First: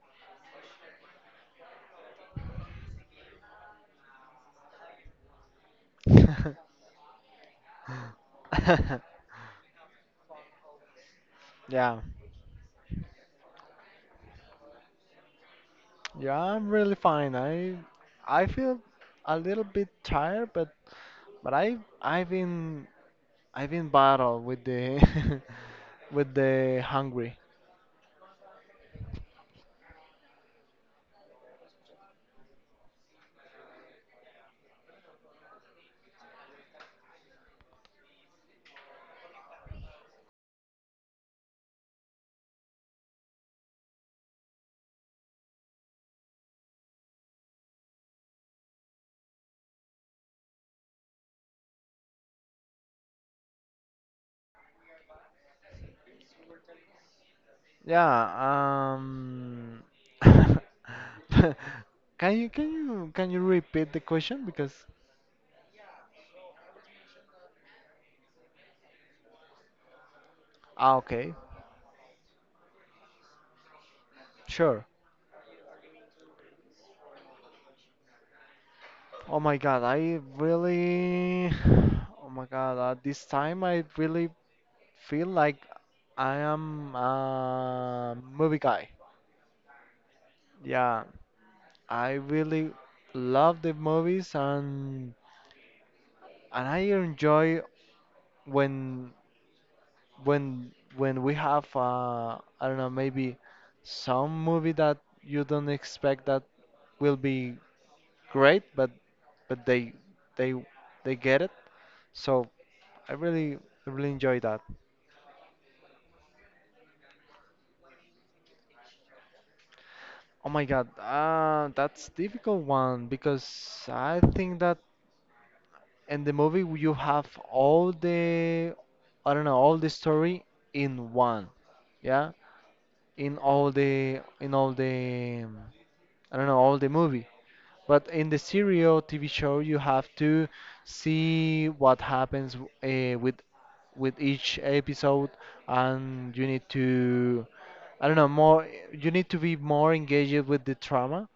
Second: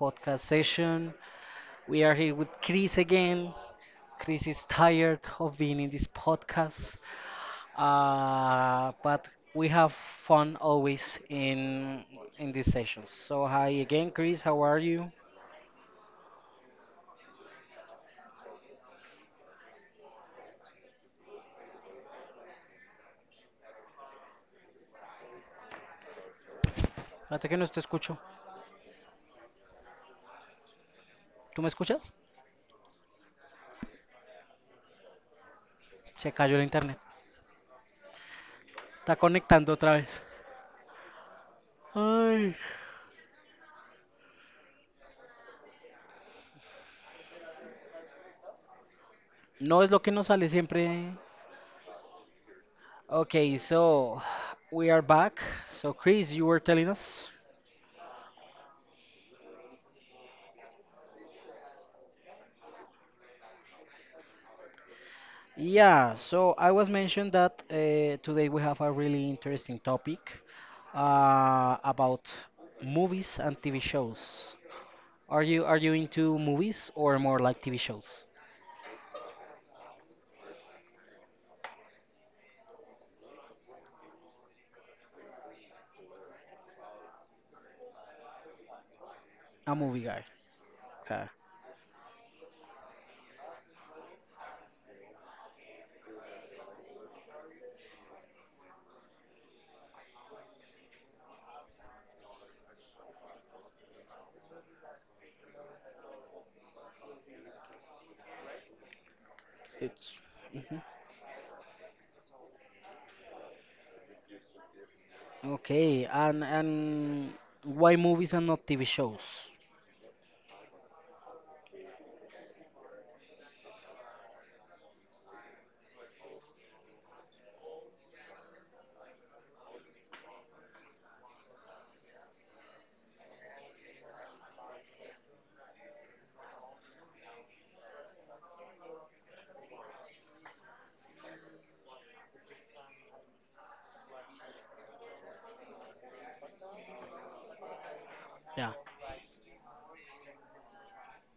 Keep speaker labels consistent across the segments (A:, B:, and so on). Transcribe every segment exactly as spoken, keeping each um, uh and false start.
A: podcast session. We are here with Chris again. Chris is tired of being in this podcast, uh, but we have fun always
B: Yeah,
A: in in these sessions. So, hi again, Chris. How are you?
B: yeah, I'm really fine. I I feel a little bit tired, but but I I've been I've been battle with the with the hungry.
A: Espérate que no te escucho. ¿Tú me escuchas? Se cayó el internet. Está conectando otra vez. Ay. No es lo que nos sale siempre. Okay, so we are back. So, Chris, you were telling us?
B: Yeah, um Can you can you can you repeat the question because
A: Yeah, so I was mentioned that uh, today we have a really interesting topic
B: ah okay,
A: uh, about movies and T V shows.
B: sure.
A: Are you are you into movies or more like T V shows?
B: Oh my god, I really Oh my god, at this time I really feel like I am a movie guy.
A: A movie guy.
B: Yeah,
A: Okay.
B: I really love the movies and and I enjoy when when when we have uh, I don't know maybe some movie that you don't expect that will be great, but but they they
A: Mhm.
B: they get it. So I really I really enjoy that.
A: Okay, and and why movies and not T V shows?
B: Oh my God, uh, that's difficult one because I think that and the movie you have all the, I don't know, all the story in one, yeah, in all the in all the um, I don't know, all the movie. But in the serial T V show, you have to see what happens uh, with with each episode, and you need to, I don't know, more.
A: Yeah.
B: You need to be more engaged with the drama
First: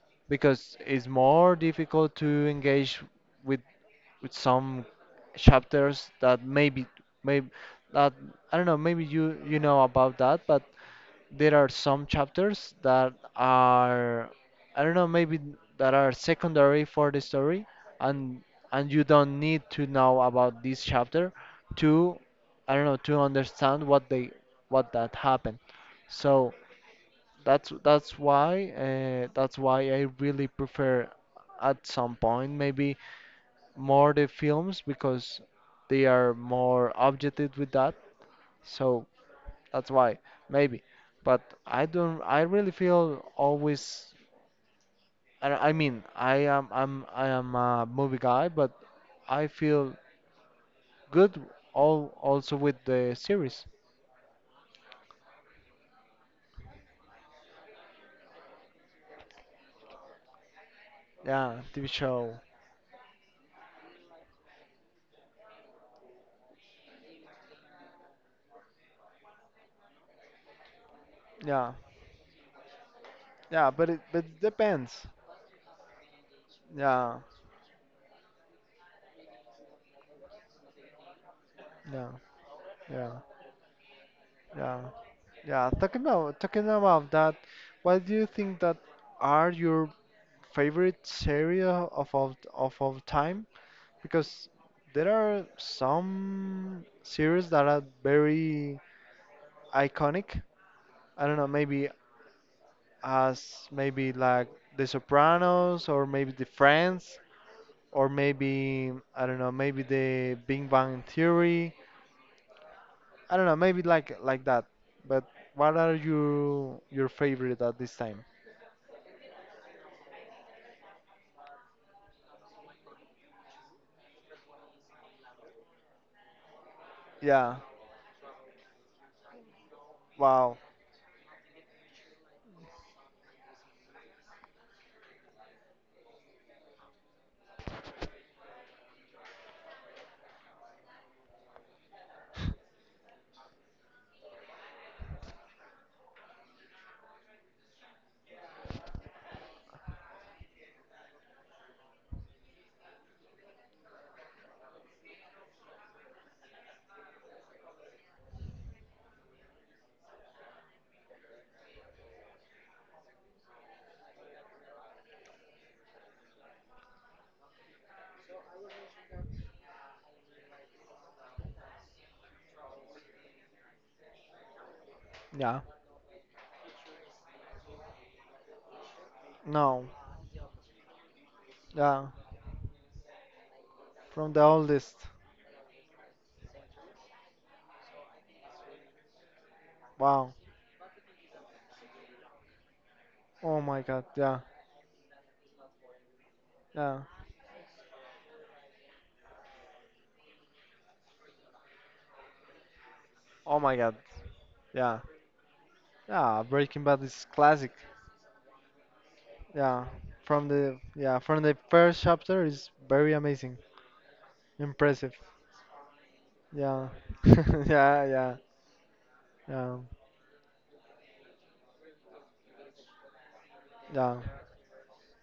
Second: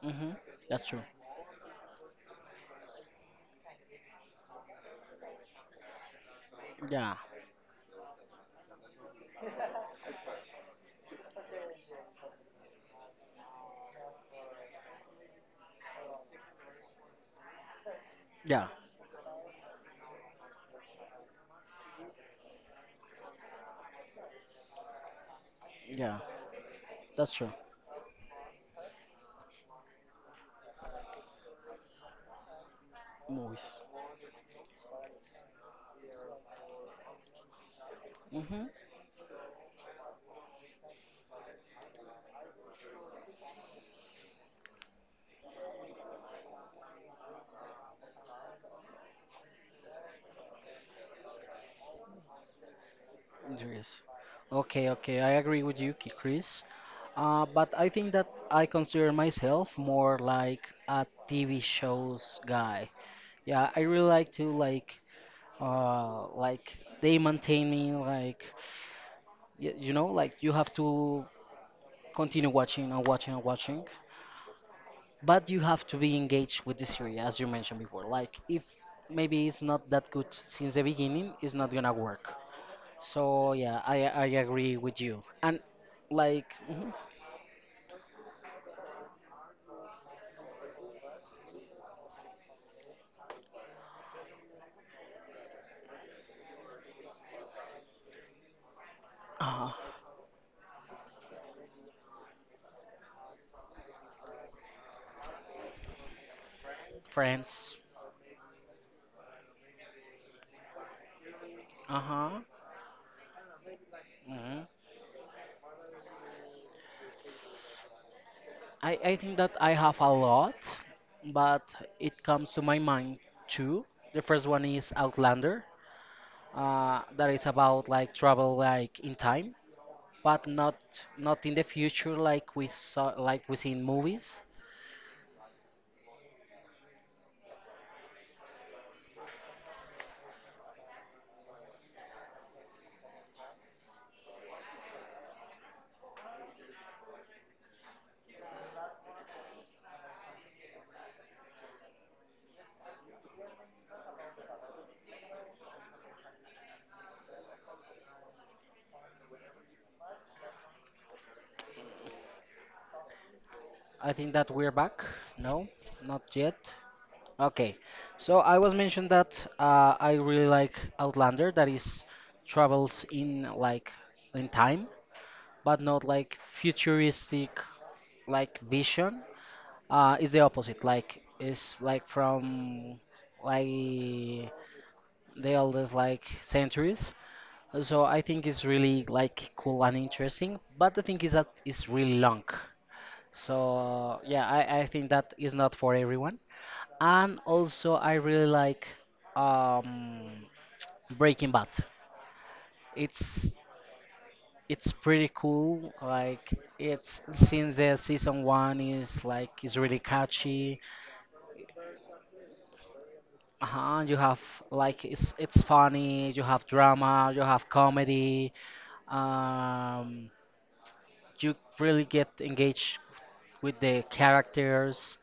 A: hmm
B: because
A: That's true.
B: it's more difficult to engage with with some chapters that maybe,
A: Yeah.
B: maybe that I don't know, maybe you you know about that, but there are some chapters that are, I don't know, maybe that are secondary for the story, and
A: Yeah.
B: and you don't need to know about this chapter to, I don't know, to understand what they, what that happened,
A: Yeah.
B: so
A: That's true.
B: that's that's why uh, that's why I really prefer, at some point, maybe
A: Movies.
B: more the films because they are more objective with that.
A: hmm
B: So that's why maybe. But I don't. I really feel always. I, I mean, I am. I'm. I am a movie guy, but I feel good all, also with the series.
A: Yes. Okay, okay, I agree with you, Ki- Chris. Uh, but I think that I consider myself more like a T V
B: Yeah, T V
A: shows
B: show.
A: guy. Yeah, I really like to like uh like they maintain me like, y you know like you have to
B: Yeah.
A: continue watching and watching and
B: Yeah,
A: watching,
B: but it but it depends.
A: but you have to be engaged with the series
B: Yeah.
A: as you mentioned before. Like if maybe it's not that good since the beginning, it's not gonna
B: Yeah.
A: work.
B: Yeah,
A: So yeah, I I agree
B: yeah,
A: with you. And
B: yeah. Talking about
A: like
B: talking
A: mhm,
B: about that, what do you think that are your favorite series of all, of all time, because there are some series that are very
A: uh,
B: iconic. I don't know, maybe as maybe like The Sopranos or maybe The Friends
A: friends,
B: or maybe, I don't know, maybe the Big Bang Theory.
A: uh-huh.
B: I don't know, maybe like like
A: Mhm.
B: that. But what are your your favorite at this time?
A: I I think that I have a lot, but it comes to my mind two. The first one is Outlander. Uh, that is
B: Yeah.
A: about like travel like in time, but
B: Wow.
A: not not in the future like we saw like we see in movies. I think that we're back. No, not yet. Okay, so I was mentioned that uh, I really like Outlander, that is travels in like in time,
B: Yeah.
A: but not like futuristic like vision.
B: No.
A: Uh, it's the opposite. Like it's
B: Yeah.
A: like from like
B: From the
A: the
B: oldest.
A: oldest like centuries. So I think it's really like cool and
B: Wow.
A: interesting. But the thing is that it's really long.
B: Oh my god,
A: So
B: yeah,
A: yeah, I, I think that is not for everyone.
B: yeah.
A: And also, I really like um, Breaking Bad. It's
B: Oh my god,
A: it's
B: yeah,
A: pretty cool.
B: yeah.
A: Like
B: Breaking Bad
A: it's
B: is classic.
A: since the season one is like it's
B: Yeah,
A: really
B: from the
A: catchy.
B: yeah from the first chapter is very amazing,
A: Uh-huh, you have like
B: impressive.
A: it's it's funny. You have
B: Yeah,
A: drama. You have
B: yeah, yeah,
A: comedy.
B: yeah,
A: Um, you really get engaged with the
B: yeah,
A: characters.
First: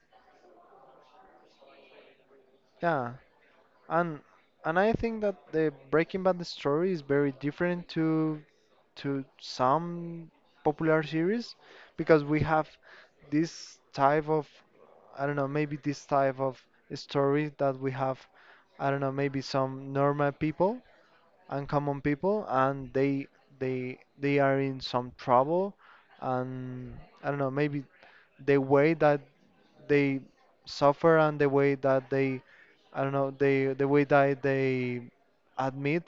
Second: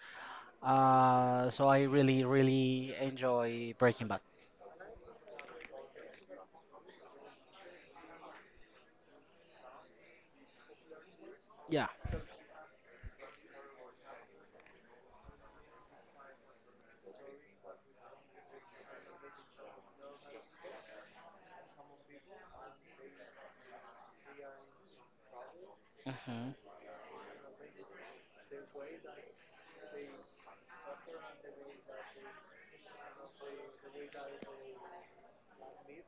A: Uh, so I really really
B: yeah.
A: enjoy Breaking
B: And
A: Bad.
B: and I think that the Breaking Bad story is very different to to some popular series,
A: Yeah.
B: because we have this type of, I don't know maybe, this type of story that we have, I don't know maybe, some normal people, uncommon people, and they they they are in some trouble,
A: hmm
B: and I don't know maybe, the way that they suffer and the way that they, I don't know, they, the way that they admit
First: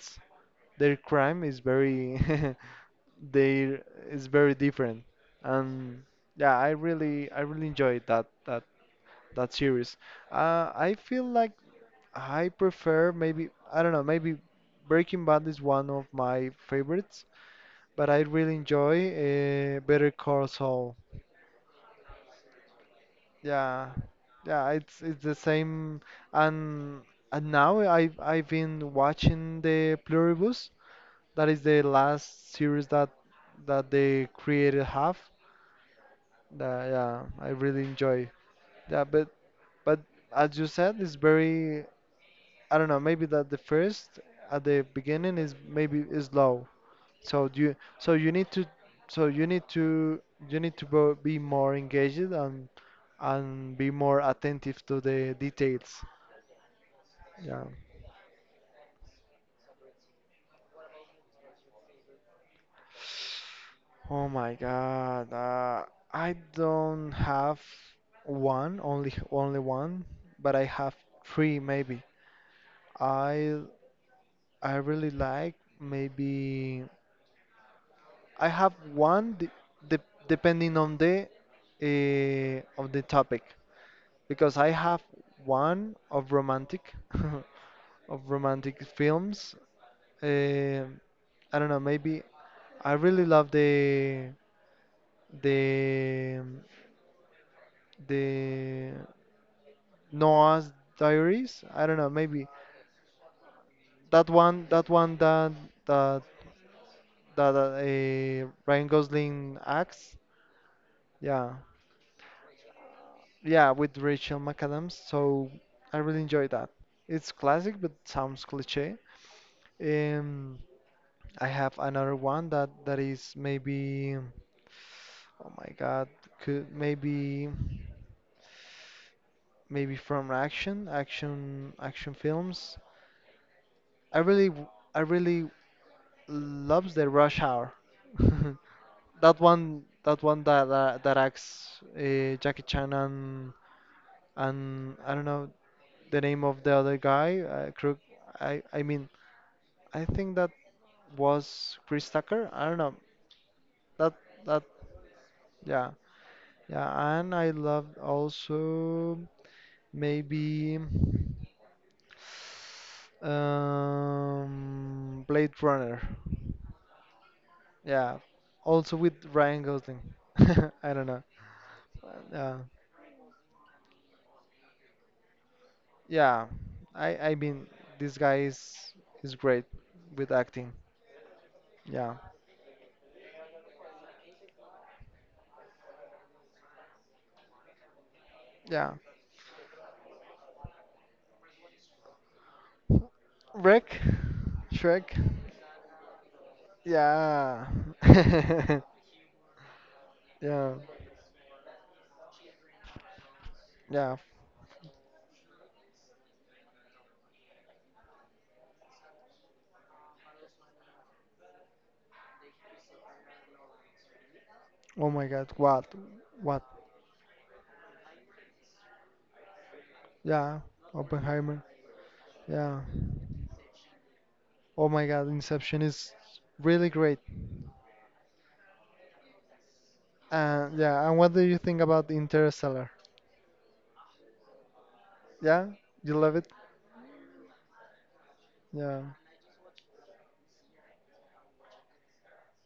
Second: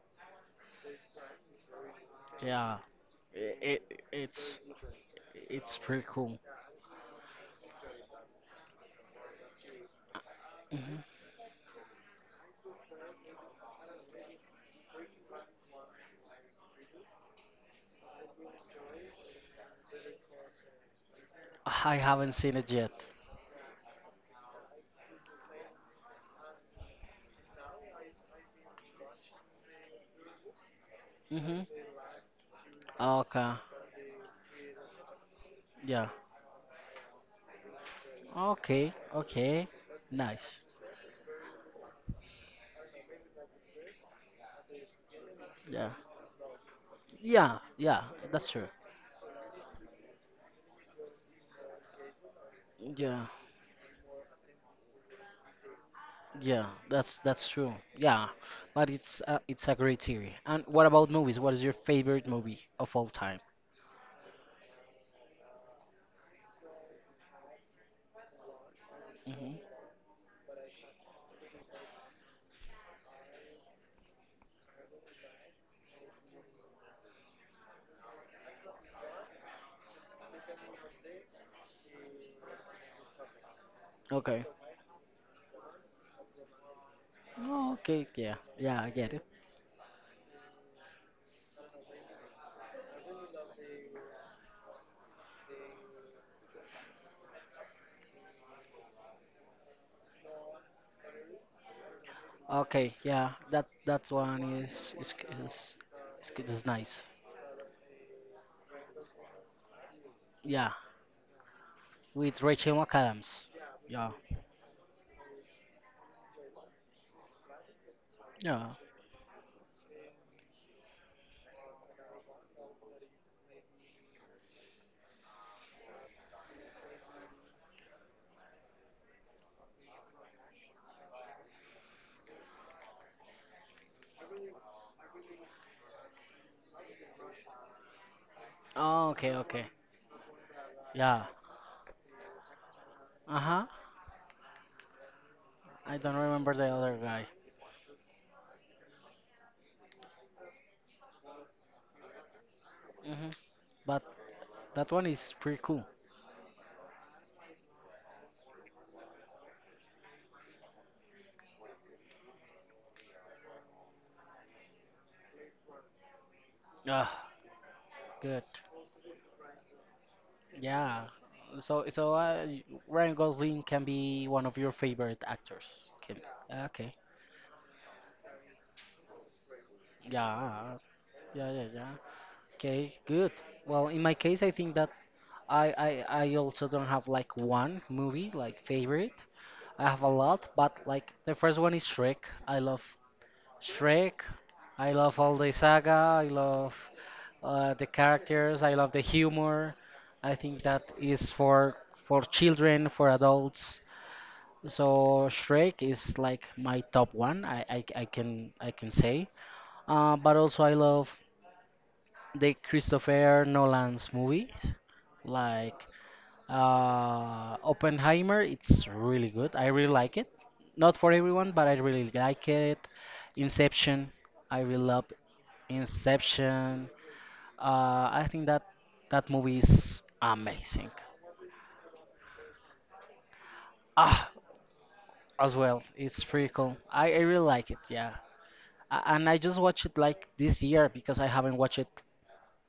B: their crime is very
A: Yeah, i-
B: there
A: it
B: is very
A: it's
B: different,
A: it's
B: and
A: pretty cool.
B: yeah, I really i really enjoyed that that that series. uh, I
A: hmm
B: feel like I prefer maybe, I don't know maybe, Breaking Bad is one of my favorites, but I really enjoy uh, Better Call Saul.
A: I haven't seen it yet.
B: Yeah, yeah, it's it's the same. And and now i've i've been watching the Pluribus, that
A: Hmm.
B: is the last series that
A: Okay.
B: that they created have.
A: Yeah.
B: That, yeah, I really enjoy.
A: Okay.
B: Yeah, But
A: Okay.
B: but as
A: Nice.
B: you said, it's very, I don't know. Maybe that the first at the beginning is
A: Yeah.
B: maybe is low. So
A: Yeah.
B: you
A: Yeah.
B: so you
A: That's
B: need to
A: true.
B: so you need to you need to bo- be more engaged, and
A: Yeah.
B: and be more attentive to the details.
A: Yeah. That's that's
B: Yeah.
A: true. Yeah. But it's a, it's a great theory. And what about movies? What is your favorite movie of all time?
B: Oh my God. Uh, I don't have one, only
A: Hmm.
B: only one, but I have three maybe. I I really like maybe, I have one de de depending on the uh, of the topic,
A: Okay.
B: because I have one of romantic
A: Oh, okay.
B: of
A: Yeah.
B: romantic
A: Yeah. I get it.
B: films. Um I don't know, maybe I really love the the the Noah's Diaries. I don't know, maybe
A: Okay. Yeah. That that
B: that
A: one
B: one that
A: is is
B: one that
A: is
B: that
A: is, is nice.
B: that uh, Ryan Gosling acts.
A: Yeah,
B: Yeah.
A: with Rachel McAdams.
B: Yeah, with
A: Yeah.
B: Rachel McAdams. So I really enjoy that. It's classic, but sounds
A: Yeah.
B: cliche. Um, I have another one that that is maybe, oh my God, could maybe, maybe from action, action, action films. I really, w- I really loves the Rush Hour.
A: Oh, okay,
B: That
A: okay.
B: one, that one that that, that
A: Yeah.
B: acts uh, Jackie Chan, and
A: Uh-huh.
B: and I don't know
A: I don't
B: the name
A: remember
B: of
A: the
B: the
A: other
B: other
A: guy.
B: guy. Uh, Krug, I I mean I think that was Chris Tucker. I don't know.
A: Hmm. But
B: That, that,
A: that one is pretty cool.
B: yeah, yeah. And I loved also maybe um Blade Runner.
A: Ah,
B: Yeah.
A: good.
B: Also with Ryan Gosling. I
A: Yeah.
B: don't know.
A: So, so uh,
B: Uh,
A: Ryan Gosling can be one of your favorite actors. Can,
B: yeah.
A: okay.
B: I I mean this guy is is great with acting.
A: Yeah. Yeah, yeah, yeah.
B: Yeah.
A: Okay, good. Well, in my case, I think that I, I I also don't have like one movie like
B: Yeah.
A: favorite. I have a lot, but like the first one is Shrek. I love
B: Rick?
A: Shrek. I
B: Shrek?
A: love all the saga. I love
B: Yeah.
A: uh, the characters. I love the humor. I think
B: yeah.
A: that is for for children, for adults.
B: Yeah.
A: So Shrek is like my top one. I I, I can I can say. Uh, but also I love the Christopher Nolan's movies,
B: Oh my god.
A: like
B: What? What?
A: uh, Oppenheimer. It's really good. I really like it.
B: Yeah.
A: Not for everyone,
B: Oppenheimer.
A: but I really like it.
B: Yeah.
A: Inception. I really
B: Oh
A: love
B: my god. Inception is
A: Inception.
B: really great.
A: Uh, I think that that movie is
B: Uh,
A: amazing.
B: yeah. And what do you think about Interstellar?
A: Ah, as
B: Yeah.
A: well.
B: You
A: It's
B: love
A: pretty
B: it?
A: cool. I, I really like it. Yeah, A-
B: Yeah.
A: and I just watched it like this year because I haven't watched it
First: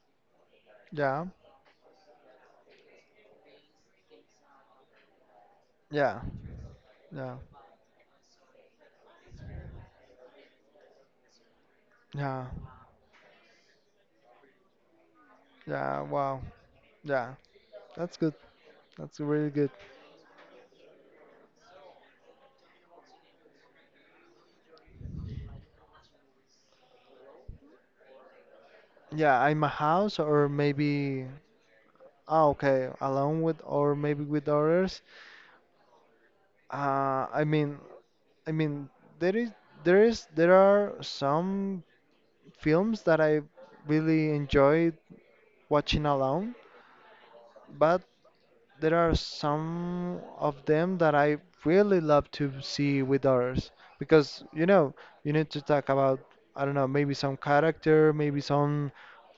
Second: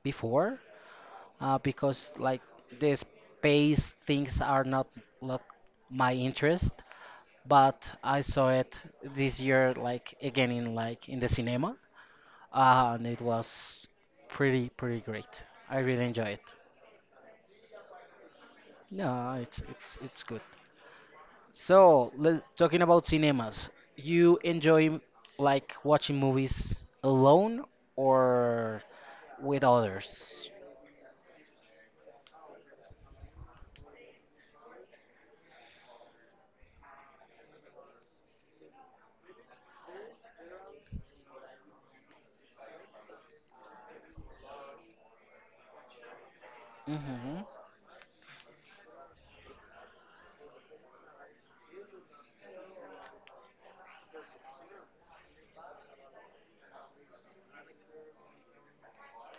A: before.
B: Yeah.
A: uh, because like the space things are not like my
B: Yeah.
A: interest.
B: Yeah.
A: But I saw it this year, like again in like in the cinema,
B: Yeah.
A: uh, and it was pretty pretty great. I
B: Yeah.
A: really enjoy
B: Wow.
A: it.
B: Yeah. That's good. That's
A: No,
B: really
A: it's
B: good.
A: it's it's good. So, le- talking about cinemas, you enjoy like watching movies alone or
B: Yeah.
A: with
B: I'm a
A: others?
B: house or maybe. Ah, okay. Alone with or maybe with others. Uh, I mean, I mean, there is, there is, there are some films that I really enjoy watching alone,
A: Mm-hmm.
B: but there are some of them that I really love to see with others, because you know, you need to talk about, I don't know maybe, some character, maybe some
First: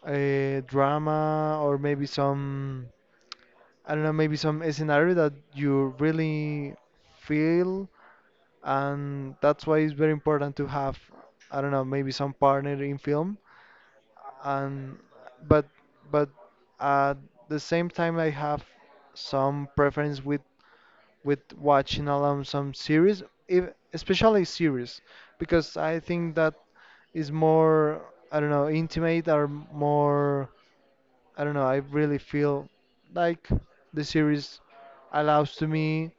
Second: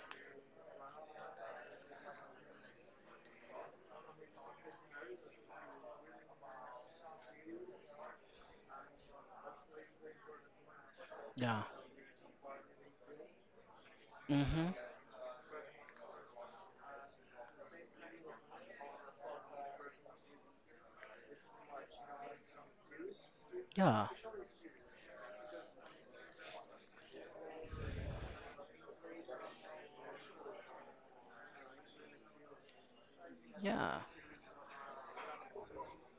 B: uh, drama, or maybe some, I don't know maybe, some scenario that you really feel, and that's why it's very important to have, I
A: Yeah.
B: don't know maybe, some partner in film,
A: Mm-hmm.
B: and but but at the same time I have some preference with with watching alone some series, if,
A: Yeah.
B: especially series, because I think that is more, I don't know, intimate, or more, I don't know, I really feel like
A: Yeah.
B: the series allows to me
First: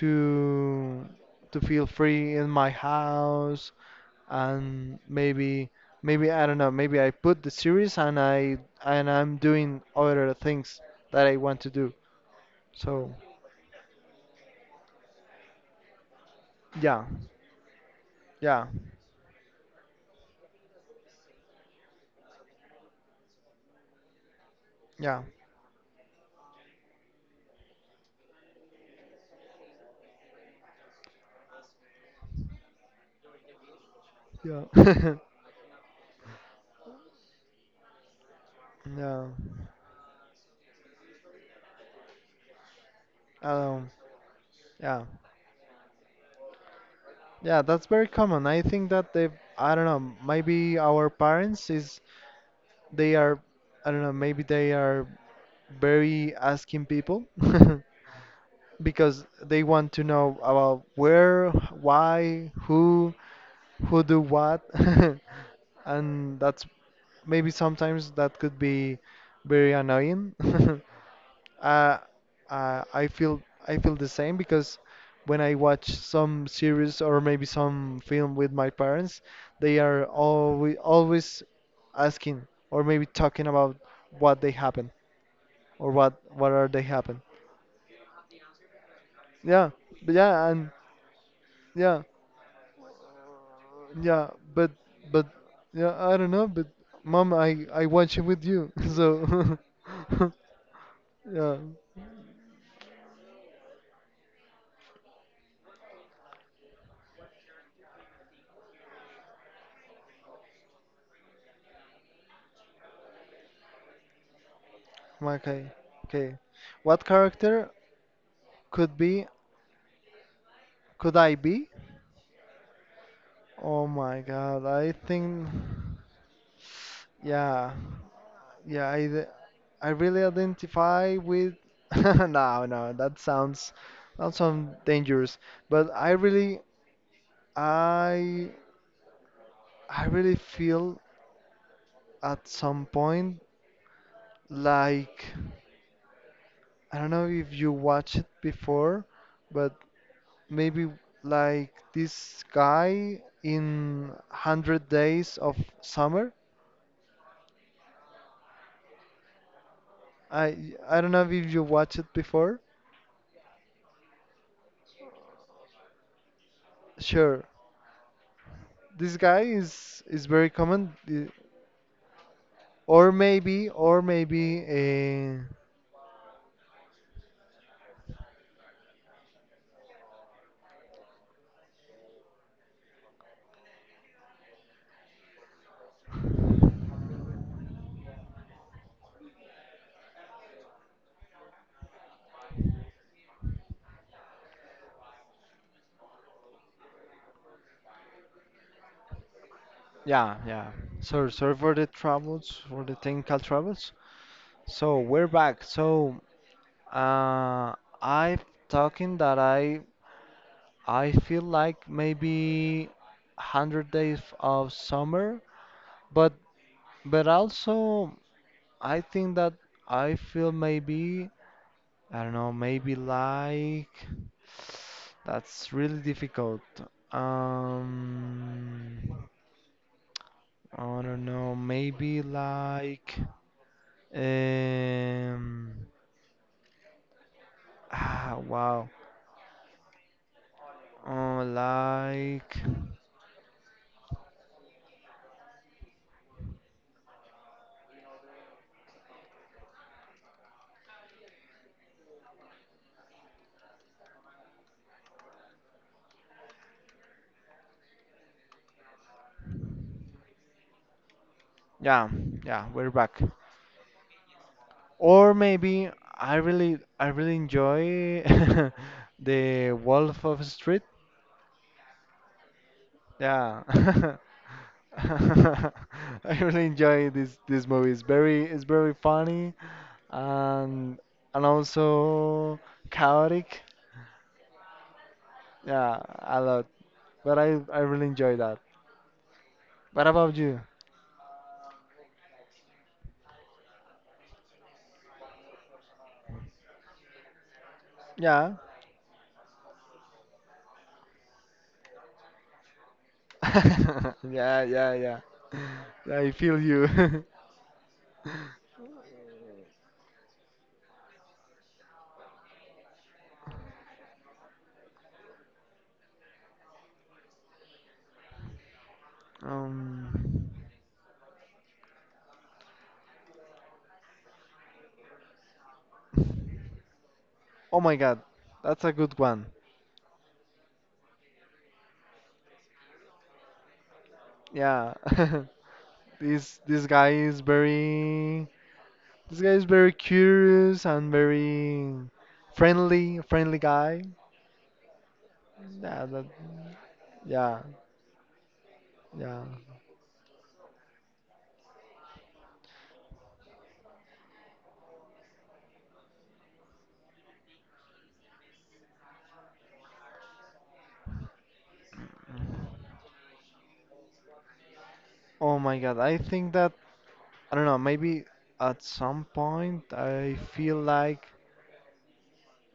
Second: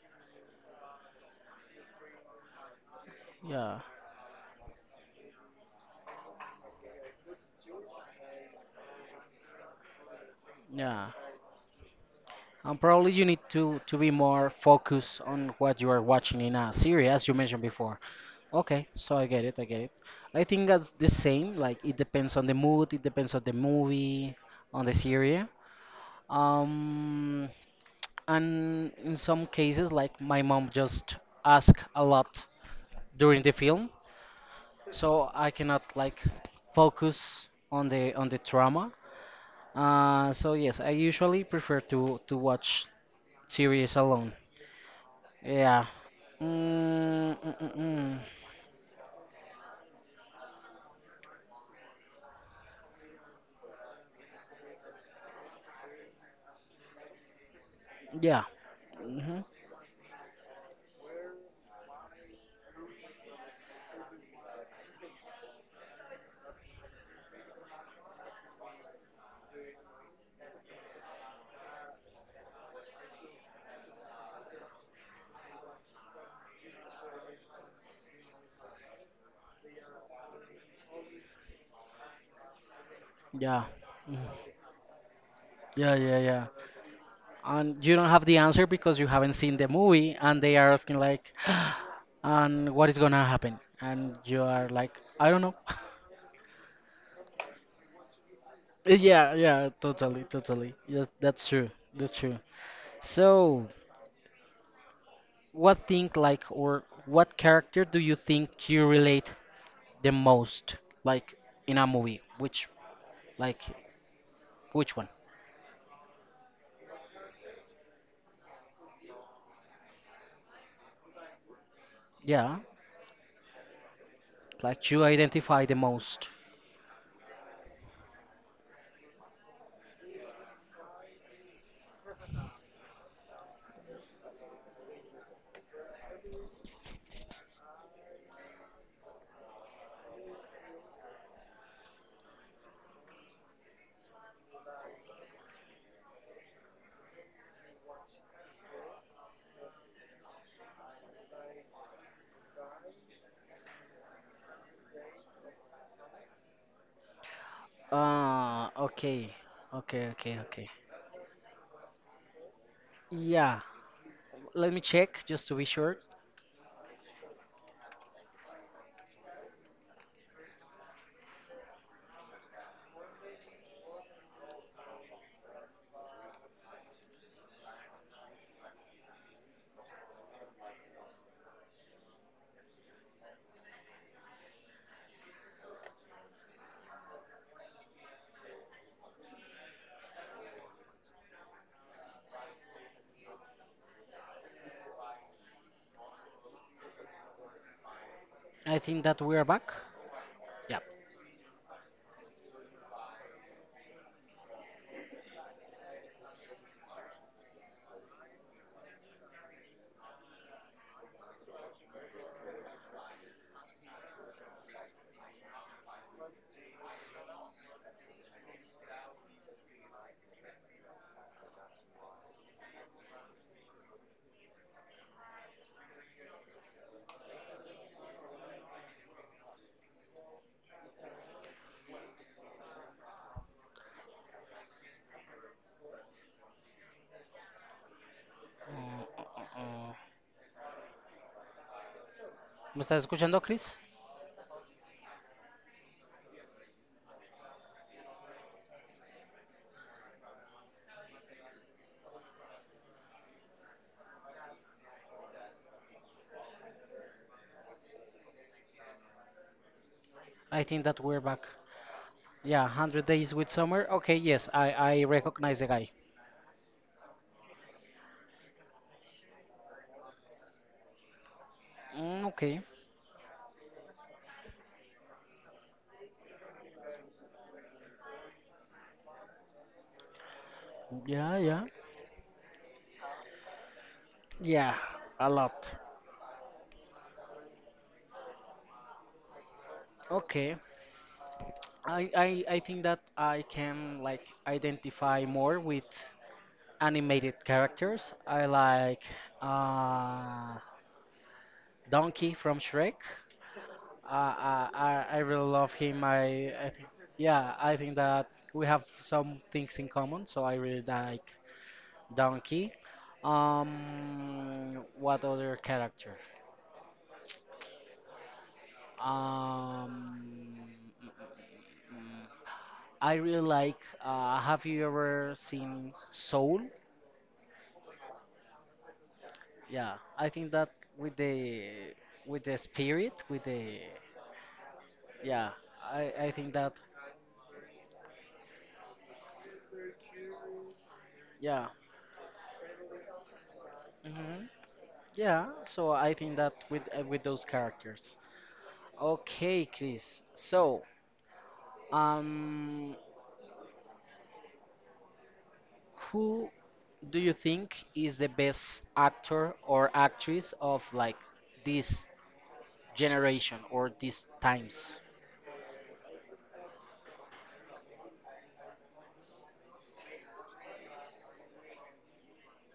B: to to feel free in my house,
A: Yeah,
B: and maybe, maybe I don't know, maybe I put the series and I and I'm doing other things
A: yeah.
B: that I want to do.
A: And probably
B: So
A: you need to to be more focused on what you are watching in a
B: yeah,
A: series, as you mentioned before.
B: yeah,
A: Okay, so I get it, I get it. I think that's the same. Like it depends on the mood, it depends on the movie, on the
B: yeah,
A: series. Um, and in some cases, like my mom just ask a lot during the film,
B: yeah,
A: so I cannot like focus on the on the drama.
B: yeah.
A: Uh, so yes, I usually prefer to to watch
B: Um,
A: series alone.
B: yeah,
A: Yeah. Mm, mm,
B: yeah.
A: mm,
B: That's very
A: mm.
B: common. I think that they, I don't know maybe, our parents is they are, I don't know maybe, they are very asking people
A: Yeah.
B: because
A: Hmm.
B: they want to know about where, why, who, who do what, and that's maybe sometimes that could be very annoying. uh, uh, I feel I feel the same, because when I watch some series or maybe some film with my parents, they are always always asking or maybe talking
A: Yeah.
B: about
A: Mhm.
B: what they happen or
A: Yeah,
B: what
A: yeah, yeah.
B: what are they happen.
A: And you don't have the answer because you haven't seen the
B: Yeah, but
A: movie, and
B: yeah,
A: they
B: and
A: are asking like,
B: yeah,
A: and what is gonna happen? And
B: yeah,
A: you are
B: but
A: like,
B: but
A: I don't know.
B: yeah, I don't know, but mom, I I watch it with you,
A: Yeah,
B: so
A: yeah, totally, totally. Yes, that's
B: yeah.
A: true. That's true. So, what think like or what character do you think you relate the most like in a movie? Which like which one?
B: Okay, okay. What character could be, could I be?
A: Yeah.
B: Oh my God,
A: Like
B: I
A: you
B: think
A: identify the most.
B: yeah, yeah. I th- I really identify with. No, no, that sounds, that sounds dangerous. But I really I I really feel at some point like. I don't know if you watched it before, but maybe like this guy in one hundred Days of Summer.
A: Ah, okay. Okay, okay, okay.
B: I I don't know if you watched it before.
A: Yeah, let me check just to be sure.
B: Sure. This guy is is very common, uh, or maybe or maybe uh,
A: I think that we're back.
B: yeah, yeah.
A: Yeah.
B: So sorry for the troubles, for the technical troubles. So we're back. So uh I've talking that I I feel like maybe one hundred days of summer, but but also I think that I feel maybe, I don't know maybe like, that's really difficult. Um, I don't know, maybe like um ah wow.
A: Uh, uh, uh,
B: Oh, like
A: ¿Me estás escuchando, Chris? I think that we're back.
B: yeah,
A: Yeah,
B: yeah, we're
A: one hundred
B: back.
A: days with summer. Okay, yes, I, I
B: Or
A: recognize the
B: maybe
A: guy.
B: I really I really enjoy the Wolf of Street.
A: Mm, okay.
B: Yeah. I really enjoy this this movie. It's very it's very funny and
A: Yeah,
B: and
A: yeah.
B: also chaotic.
A: Yeah, a lot.
B: Yeah, a lot. But I I really enjoy that. What about
A: Okay.
B: you?
A: I, I I think that I can like identify more with animated characters. I
B: Yeah.
A: like uh, Donkey from Shrek.
B: Yeah,
A: I I,
B: yeah,
A: I I
B: yeah.
A: really love him.
B: I
A: I,
B: feel
A: I think,
B: you.
A: yeah, I think that we have some things in common. So I really like Donkey. Um, what other character? Um,
B: Um
A: I really like. Uh, have you ever seen Soul?
B: Oh my God, that's a good one.
A: Yeah, I think that with the with the spirit, with the
B: Yeah.
A: Yeah, I, I think
B: This
A: that
B: this guy is very this guy is very curious and
A: yeah,
B: very friendly friendly guy.
A: hmm yeah. So
B: Yeah,
A: I
B: that,
A: think that with uh, with those
B: yeah,
A: characters.
B: yeah.
A: Okay, Chris. So um, who do you think is the best actor or actress of like this generation or these times?
B: Oh my God, I think that I don't know. Maybe at some point I feel like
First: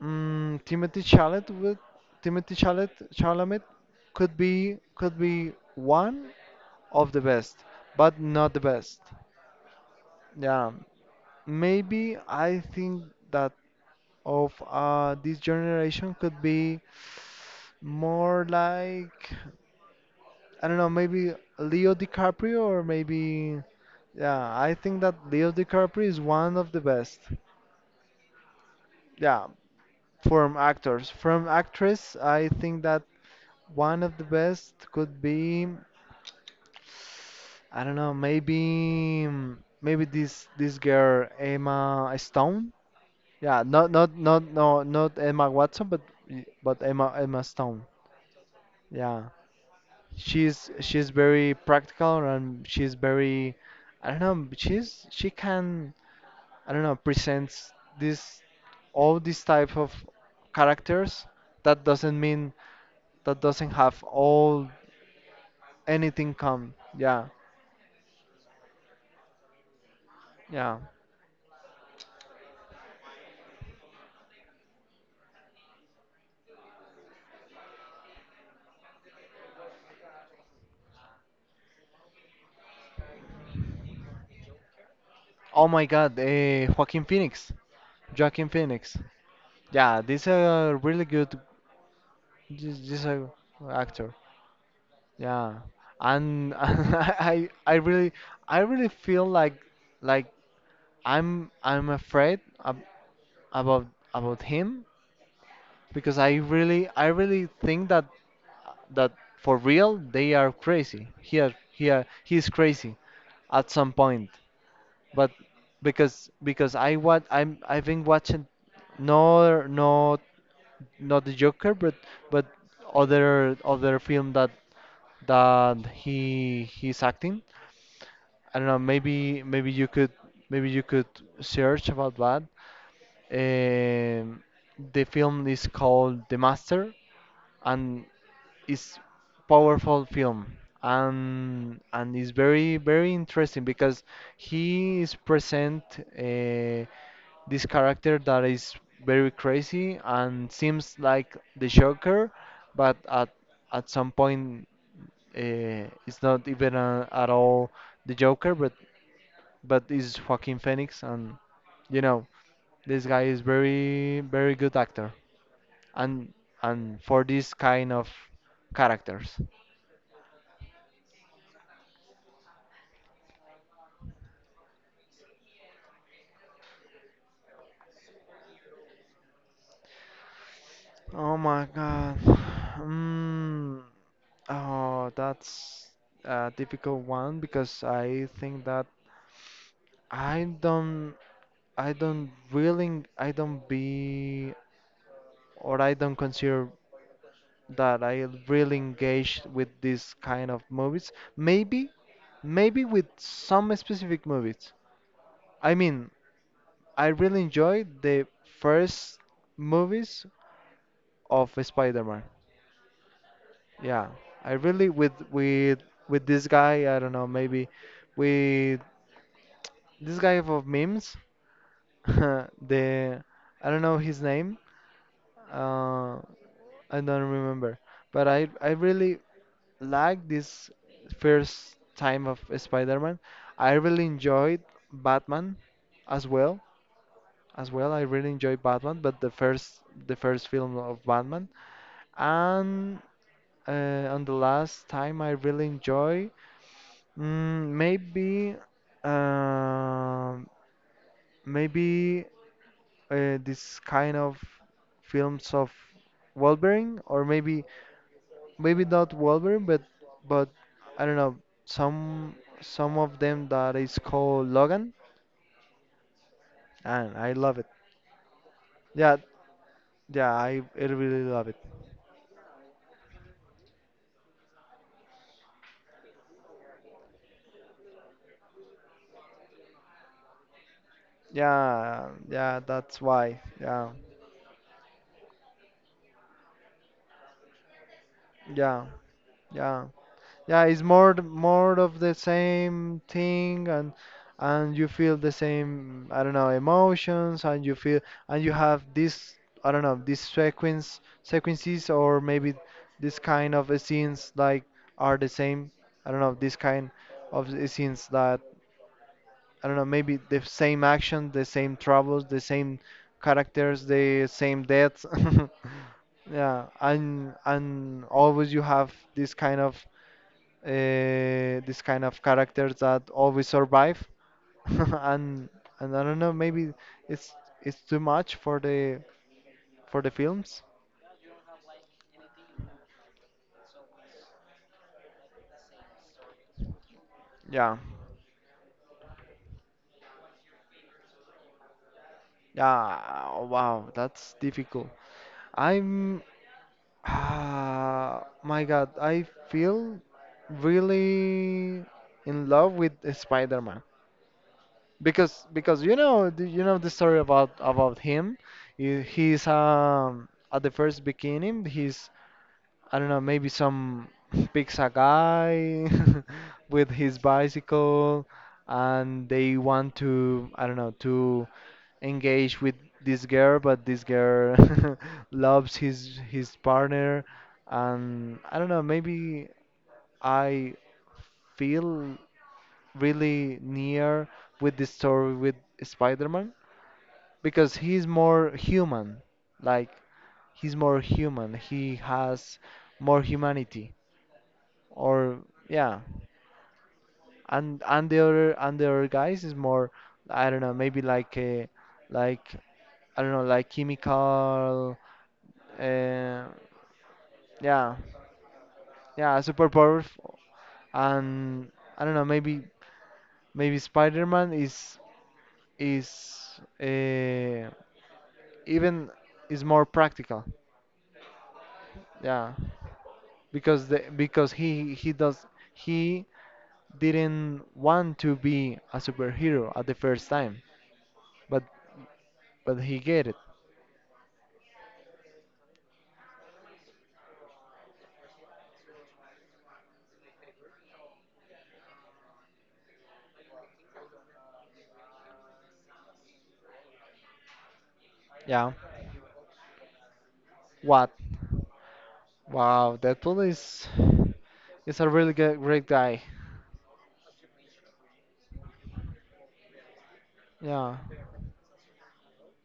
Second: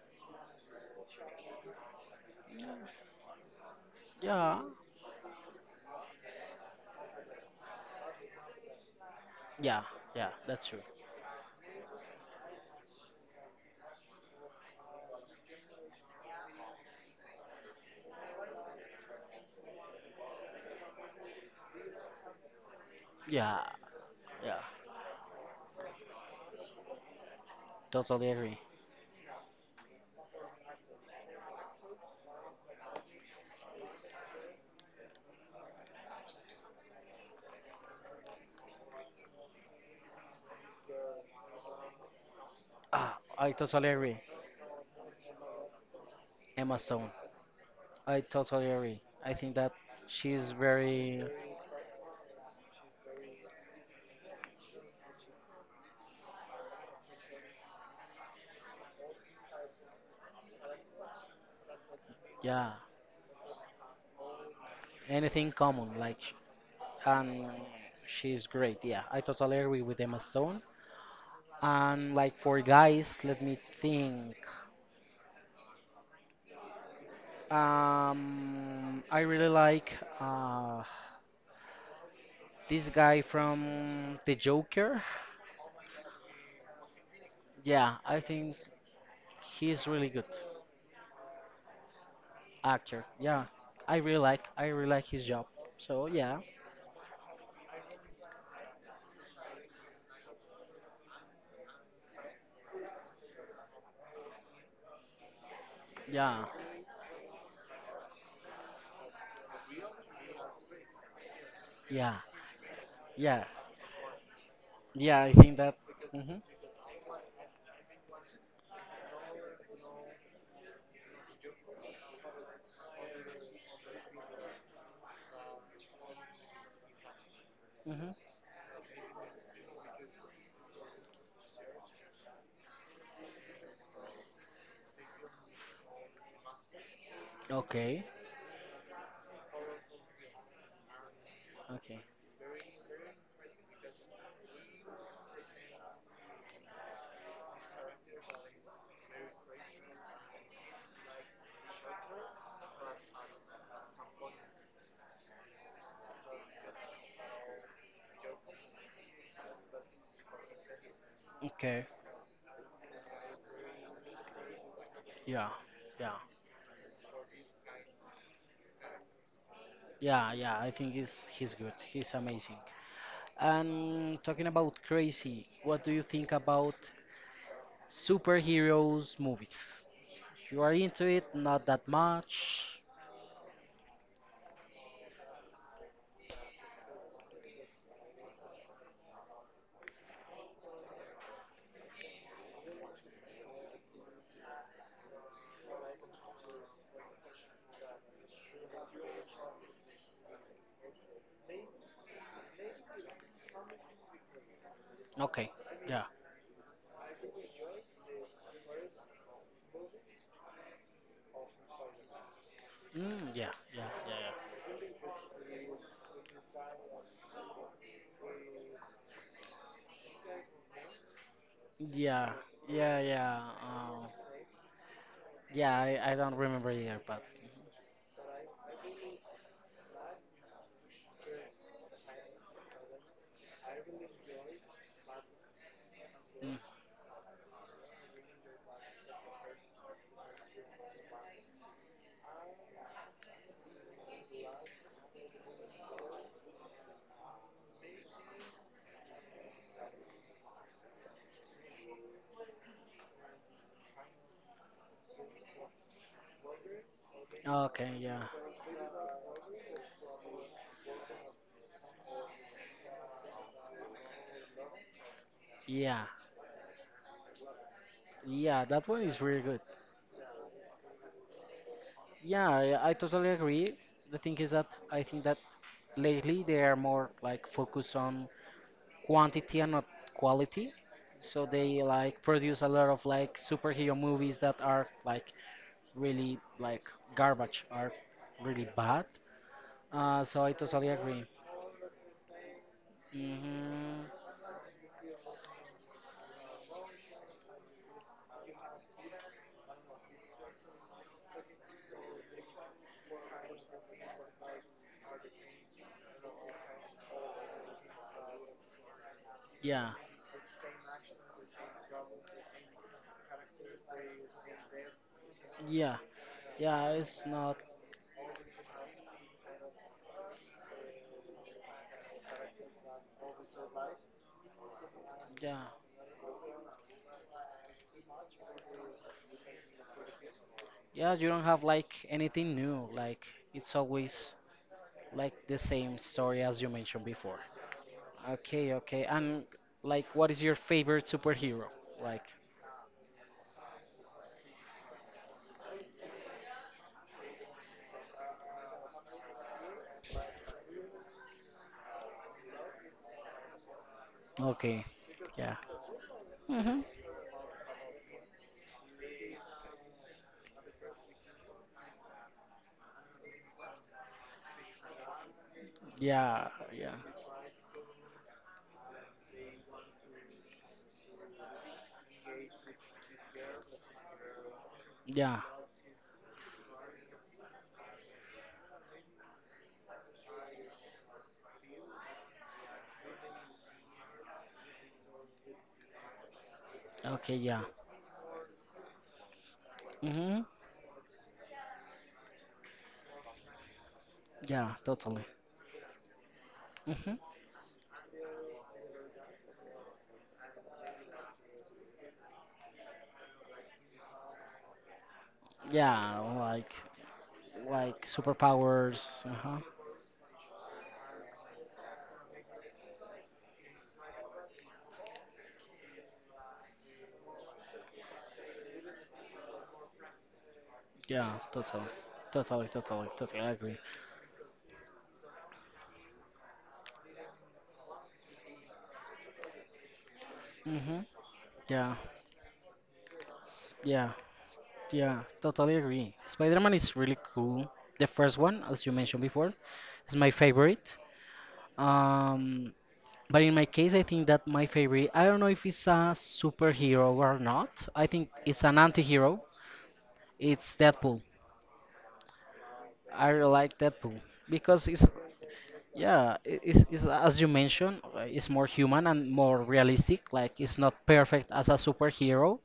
B: mm, Timothy Chalamet would, Timothy Chalamet Chalamet could
A: Yeah,
B: be, could be one of the best, but not the best.
A: yeah, yeah. That's
B: Yeah,
A: true.
B: maybe I think that of uh, this generation could be more like, I don't know maybe, Leo DiCaprio, or
A: Yeah,
B: maybe yeah,
A: yeah.
B: I think that Leo DiCaprio is one of the best.
A: Totally agree.
B: Yeah, from actors. From actress, I think that one of the best could be, I don't know maybe, maybe this this girl Emma Stone.
A: Ah, I
B: Yeah,
A: totally
B: not not
A: agree.
B: not no not Emma Watson, but
A: Emma
B: but
A: Stone.
B: Emma Emma Stone.
A: I totally agree.
B: Yeah,
A: I think that she's
B: she's she's
A: very
B: very practical, and she's very, I don't know, she's she can, I don't know, presents this all these type of characters. That doesn't mean
A: yeah
B: that doesn't have all
A: anything common. Like, sh-
B: anything come. Yeah,
A: um, she's great. Yeah, I totally agree with Emma Stone.
B: yeah.
A: And like for guys, let me think. Um, I really like uh, this guy from The Joker.
B: Oh my God, eh, Joaquin Phoenix,
A: Yeah, I
B: Joaquin
A: think
B: Phoenix.
A: he's
B: Yeah,
A: really good
B: this a really good, this,
A: actor.
B: this a
A: Yeah, I
B: actor.
A: really like I really like his job.
B: Yeah,
A: So yeah,
B: and I I really I really feel like like I'm I'm afraid ab about about him because I
A: yeah,
B: really I really think that that for real they are crazy. He are, he are,
A: yeah,
B: he's crazy
A: yeah,
B: at some point.
A: yeah.
B: But
A: I think that.
B: because
A: Mhm.
B: because I want I'm I've been watching no no not the Joker, but but other other film that that he he's acting.
A: Mhm.
B: I don't know, maybe maybe you could maybe you could search about that. Um, the film is called The Master,
A: Okay.
B: and it's powerful film, and
A: Okay.
B: and it's very very interesting because he is present uh, this character that is very crazy and seems like the Joker, but at at some point uh, it's not even uh, at all the Joker, but but is Joaquin Phoenix, and
A: Okay.
B: you know this guy is very very good actor,
A: Yeah. Yeah.
B: and and for this kind of characters.
A: Yeah, yeah, I think he's he's good. He's amazing. And talking about crazy, what do you think about superheroes movies? You are into it,
B: Oh
A: not
B: my
A: that
B: God.
A: much.
B: Mm. Oh, that's a difficult one because I think that I don't I don't really I don't be or I don't consider that I really engage with this kind of movies. Maybe maybe with some specific movies.
A: Okay,
B: I
A: yeah,
B: mean, I really enjoy the first movies of Spider-Man.
A: mm, yeah, yeah,
B: Yeah,
A: yeah,
B: I really with with with this guy. I don't know. Maybe with this guy of memes.
A: yeah, yeah, yeah,
B: the
A: yeah.
B: I don't know
A: Uh,
B: his name.
A: yeah, I, I
B: Uh,
A: don't remember either,
B: I
A: but
B: don't remember. But I I really like this first time of Spider-Man. I really enjoyed Batman as
A: mm,
B: well. As well, I really enjoyed Batman, but the first the first film of Batman. And Uh, on the last time I really enjoy, mm, maybe, um maybe uh, this kind of films of Wolverine, or maybe
A: okay, yeah,
B: maybe not Wolverine, but but I don't know, some some of them that is called Logan,
A: yeah,
B: and I love it.
A: yeah. That one
B: Yeah,
A: is really good.
B: yeah, I, I really love it.
A: Yeah, I, I totally agree. The thing is that I think that lately they are more like focused on quantity and not quality. So they
B: Yeah,
A: like
B: yeah,
A: produce a lot
B: that's
A: of like
B: why. Yeah,
A: superhero movies that are like really like garbage, are really
B: yeah,
A: bad.
B: yeah.
A: Uh, so I
B: Yeah, it's
A: totally
B: more
A: agree.
B: more of the same thing, and
A: Hmm.
B: and you feel the same, I don't know, emotions, and you feel and you have this, I don't know, these sequence sequences, or maybe this kind of scenes, like are the same. I don't know, this kind of scenes that, I don't know,
A: Yeah,
B: maybe the same action, the same troubles, the same characters, the same deaths.
A: yeah,
B: Yeah,
A: yeah. It's
B: and
A: not.
B: and always you have this kind of uh, this kind of characters that always survive. And
A: Yeah,
B: and I don't know, maybe it's it's too much for the for the films.
A: yeah. You don't have like anything new. Like it's always like the same story as you mentioned before.
B: Yeah.
A: Okay, okay. And like, what is your favorite superhero? Like,
B: Yeah, wow, that's difficult. I'm Ah, my God, I feel really in love with Spider-Man,
A: okay,
B: because
A: yeah.
B: because you know the- you know
A: hmm
B: the story about about him. He- He's um at the first beginning he's, I don't know, maybe some pizza guy
A: Yeah,
B: with
A: yeah,
B: his bicycle, and they want to, I don't know, to engage with this girl, but this girl
A: yeah.
B: loves his his partner, and I don't know, maybe I feel really near with the story with Spider-Man
A: Okay, yeah.
B: because he's more human. Like
A: Mm-hmm.
B: he's more human. He has more humanity
A: Yeah, totally.
B: or yeah,
A: Mm-hmm.
B: and and the other and the other guys is more, I don't know, maybe like a like, I don't know, like chemical.
A: Yeah,
B: uh,
A: like
B: yeah,
A: like superpowers.
B: yeah,
A: Uh-huh.
B: super powerful. And I don't know, maybe maybe Spider-Man is is uh, even is more practical,
A: Yeah, totally.
B: yeah,
A: Totally, totally, totally I agree.
B: because the because he he does he didn't want to be a superhero at the first time,
A: Mm-hmm.
B: but
A: Yeah,
B: But he get it.
A: yeah, yeah, totally agree. Spider-Man is really cool. The first one, as you mentioned before, is my favorite. Um, but in my case, I think that my favorite, I don't know if it's a superhero or not. I think it's
B: Yeah.
A: an anti-hero. It's
B: What?
A: Deadpool.
B: Wow,
A: I
B: Deadpool
A: really like
B: is
A: Deadpool because
B: is
A: it's
B: a really good, great guy.
A: yeah, i- it's, it's as you mentioned, uh, it's more human and more realistic. Like it's not
B: Yeah,
A: perfect as a superhero,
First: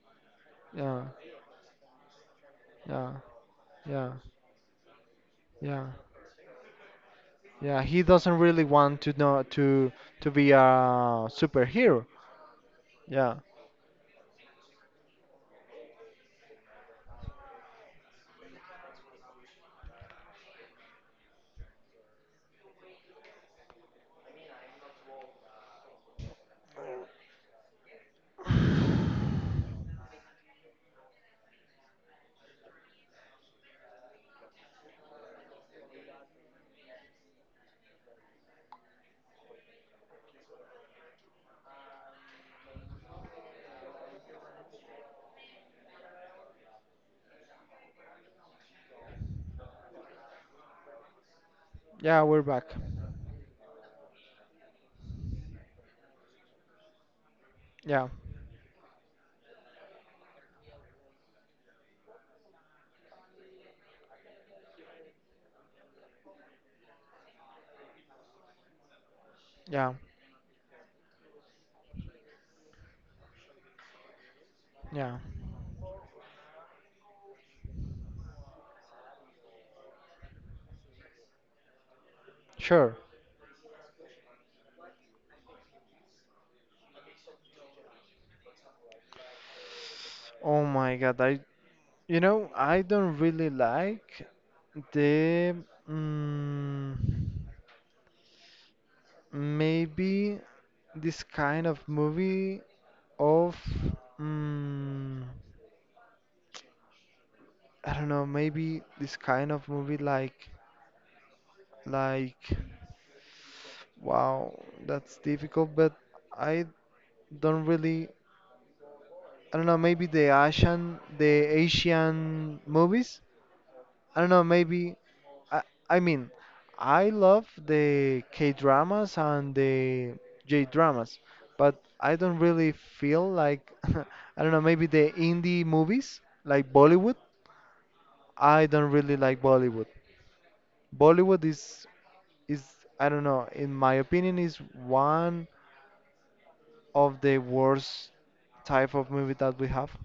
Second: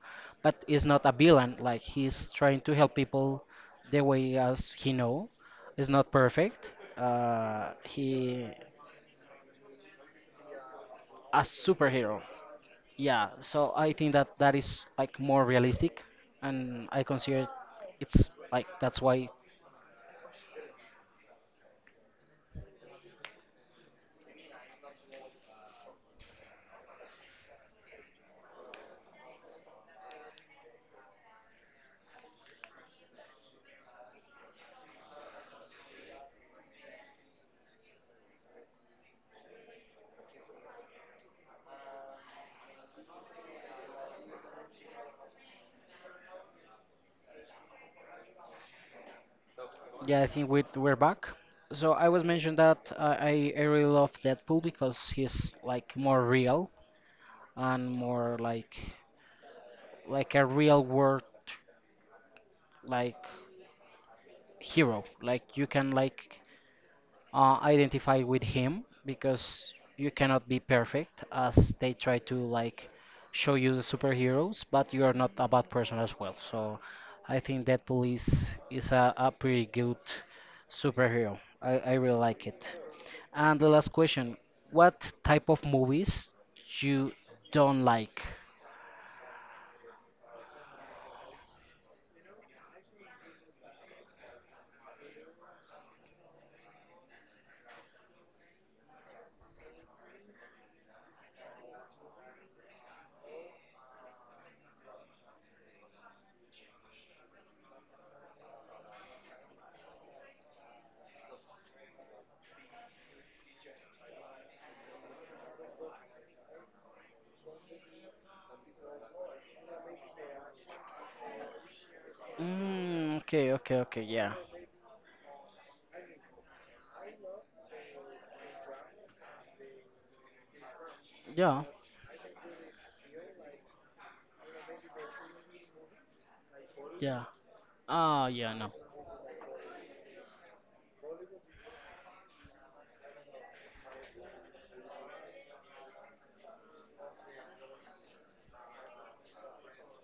A: but it's not
B: yeah,
A: a villain. Like he's trying to help
B: yeah,
A: people the
B: yeah,
A: way as he know.
B: yeah,
A: It's not perfect. Uh,
B: yeah. He doesn't
A: he
B: really want to know to to be a
A: a
B: superhero.
A: superhero. Yeah,
B: Yeah,
A: so I think that that is like more realistic, and I consider it's like that's why Yeah, I think we we're back. So I was
B: yeah. We're
A: mentioned
B: back.
A: that uh, I I really love Deadpool because he's like more real and
B: Yeah,
A: more like like a real world like hero. Like you can like uh, identify with him because
B: yeah,
A: you cannot be perfect as they try to like show you the superheroes, but you are
B: yeah.
A: not a bad person as well. So I think Deadpool is is a, a pretty good superhero. I, I really like it.
B: Sure.
A: And the last question, what type of movies you don't like?
B: Oh my God. I You know, I don't really like the mm, maybe this kind of movie of mm, I don't know, maybe this kind of movie like like wow, that's difficult, but I don't really I don't know, maybe the Asian the Asian
A: Mm,
B: movies.
A: okay, okay, okay,
B: I don't
A: yeah.
B: know, maybe I I mean, I love the K-dramas and the J-dramas,
A: Ya,
B: but I don't really feel like I don't know, maybe the indie movies like
A: ya.
B: Bollywood.
A: Ah, ya
B: I
A: no.
B: don't really like Bollywood. Bollywood is is I don't know, in my opinion is one of the worst type of movie that we have.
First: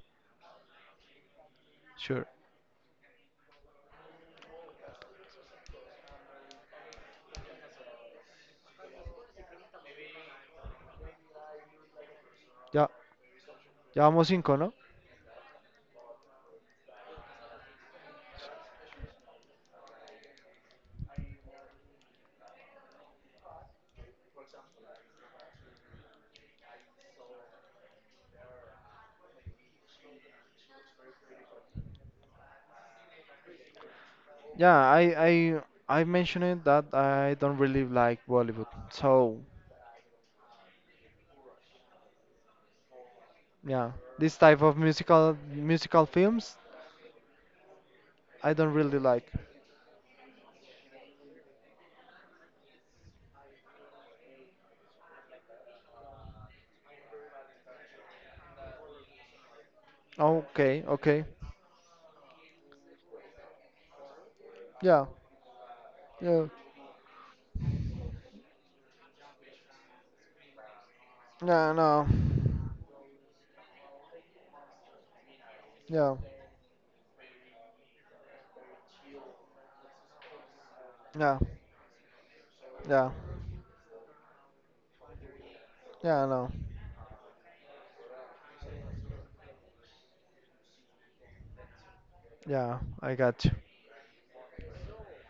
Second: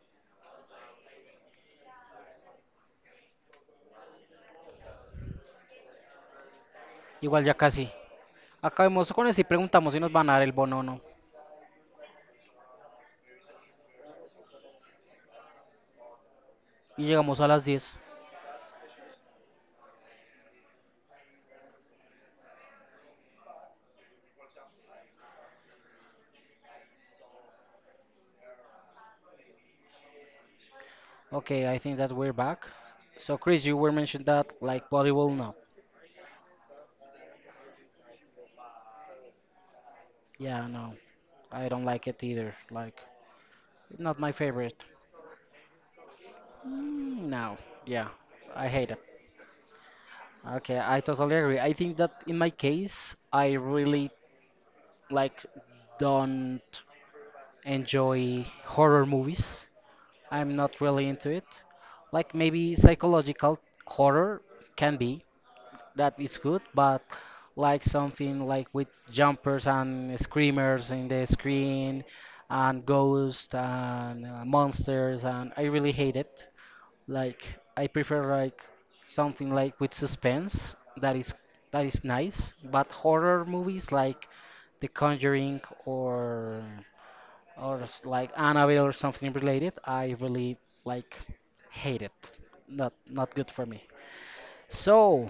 B: Sure.
A: Igual ya casi. Acabemos con eso y preguntamos si nos van a dar el bono o no.
B: Yeah. Ya vamos cinco, ¿no?
A: Y llegamos a las diez. Okay, I think that we're back. So, Chris, you were mentioned that
B: Yeah,
A: like volleyball, no.
B: I I I mentioned that I don't really like Bollywood. So,
A: Yeah, no, I don't like it either. Like,
B: yeah,
A: not my
B: this type of
A: favorite.
B: musical musical films
A: Mm, no, yeah,
B: I
A: I
B: don't
A: hate
B: really
A: it.
B: like.
A: Okay, I totally agree. I think that in my case, I really like don't enjoy horror movies. I'm not
B: Okay,
A: really
B: okay.
A: into it. Like maybe psychological horror can
B: Yeah.
A: be, that is
B: Yeah.
A: good, but like something like with jumpers and screamers in the
B: Yeah,
A: screen
B: no.
A: and ghosts and uh, monsters and I really hate
B: Yeah.
A: it. Like I prefer like something like with suspense that is
B: Yeah.
A: that is nice, but
B: Yeah.
A: horror movies like The Conjuring
B: Yeah, no.
A: or or s- like Annabelle or something related, I really like hate it.
B: Yeah,
A: Not
B: I
A: not
B: got
A: good
B: you.
A: for me. So,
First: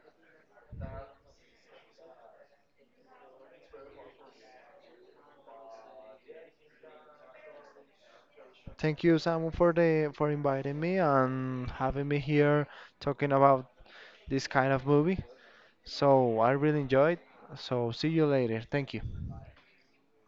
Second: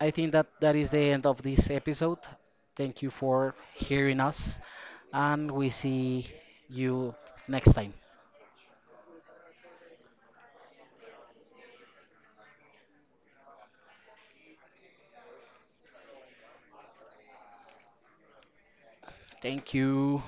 A: I think that that is the end of this episode. Thank you for hearing us, and we see you next time.
B: Thank you, Samu, for the for inviting me and having me here talking about this kind of movie. So I really enjoyed. So see you later. Thank you.
A: Thank you.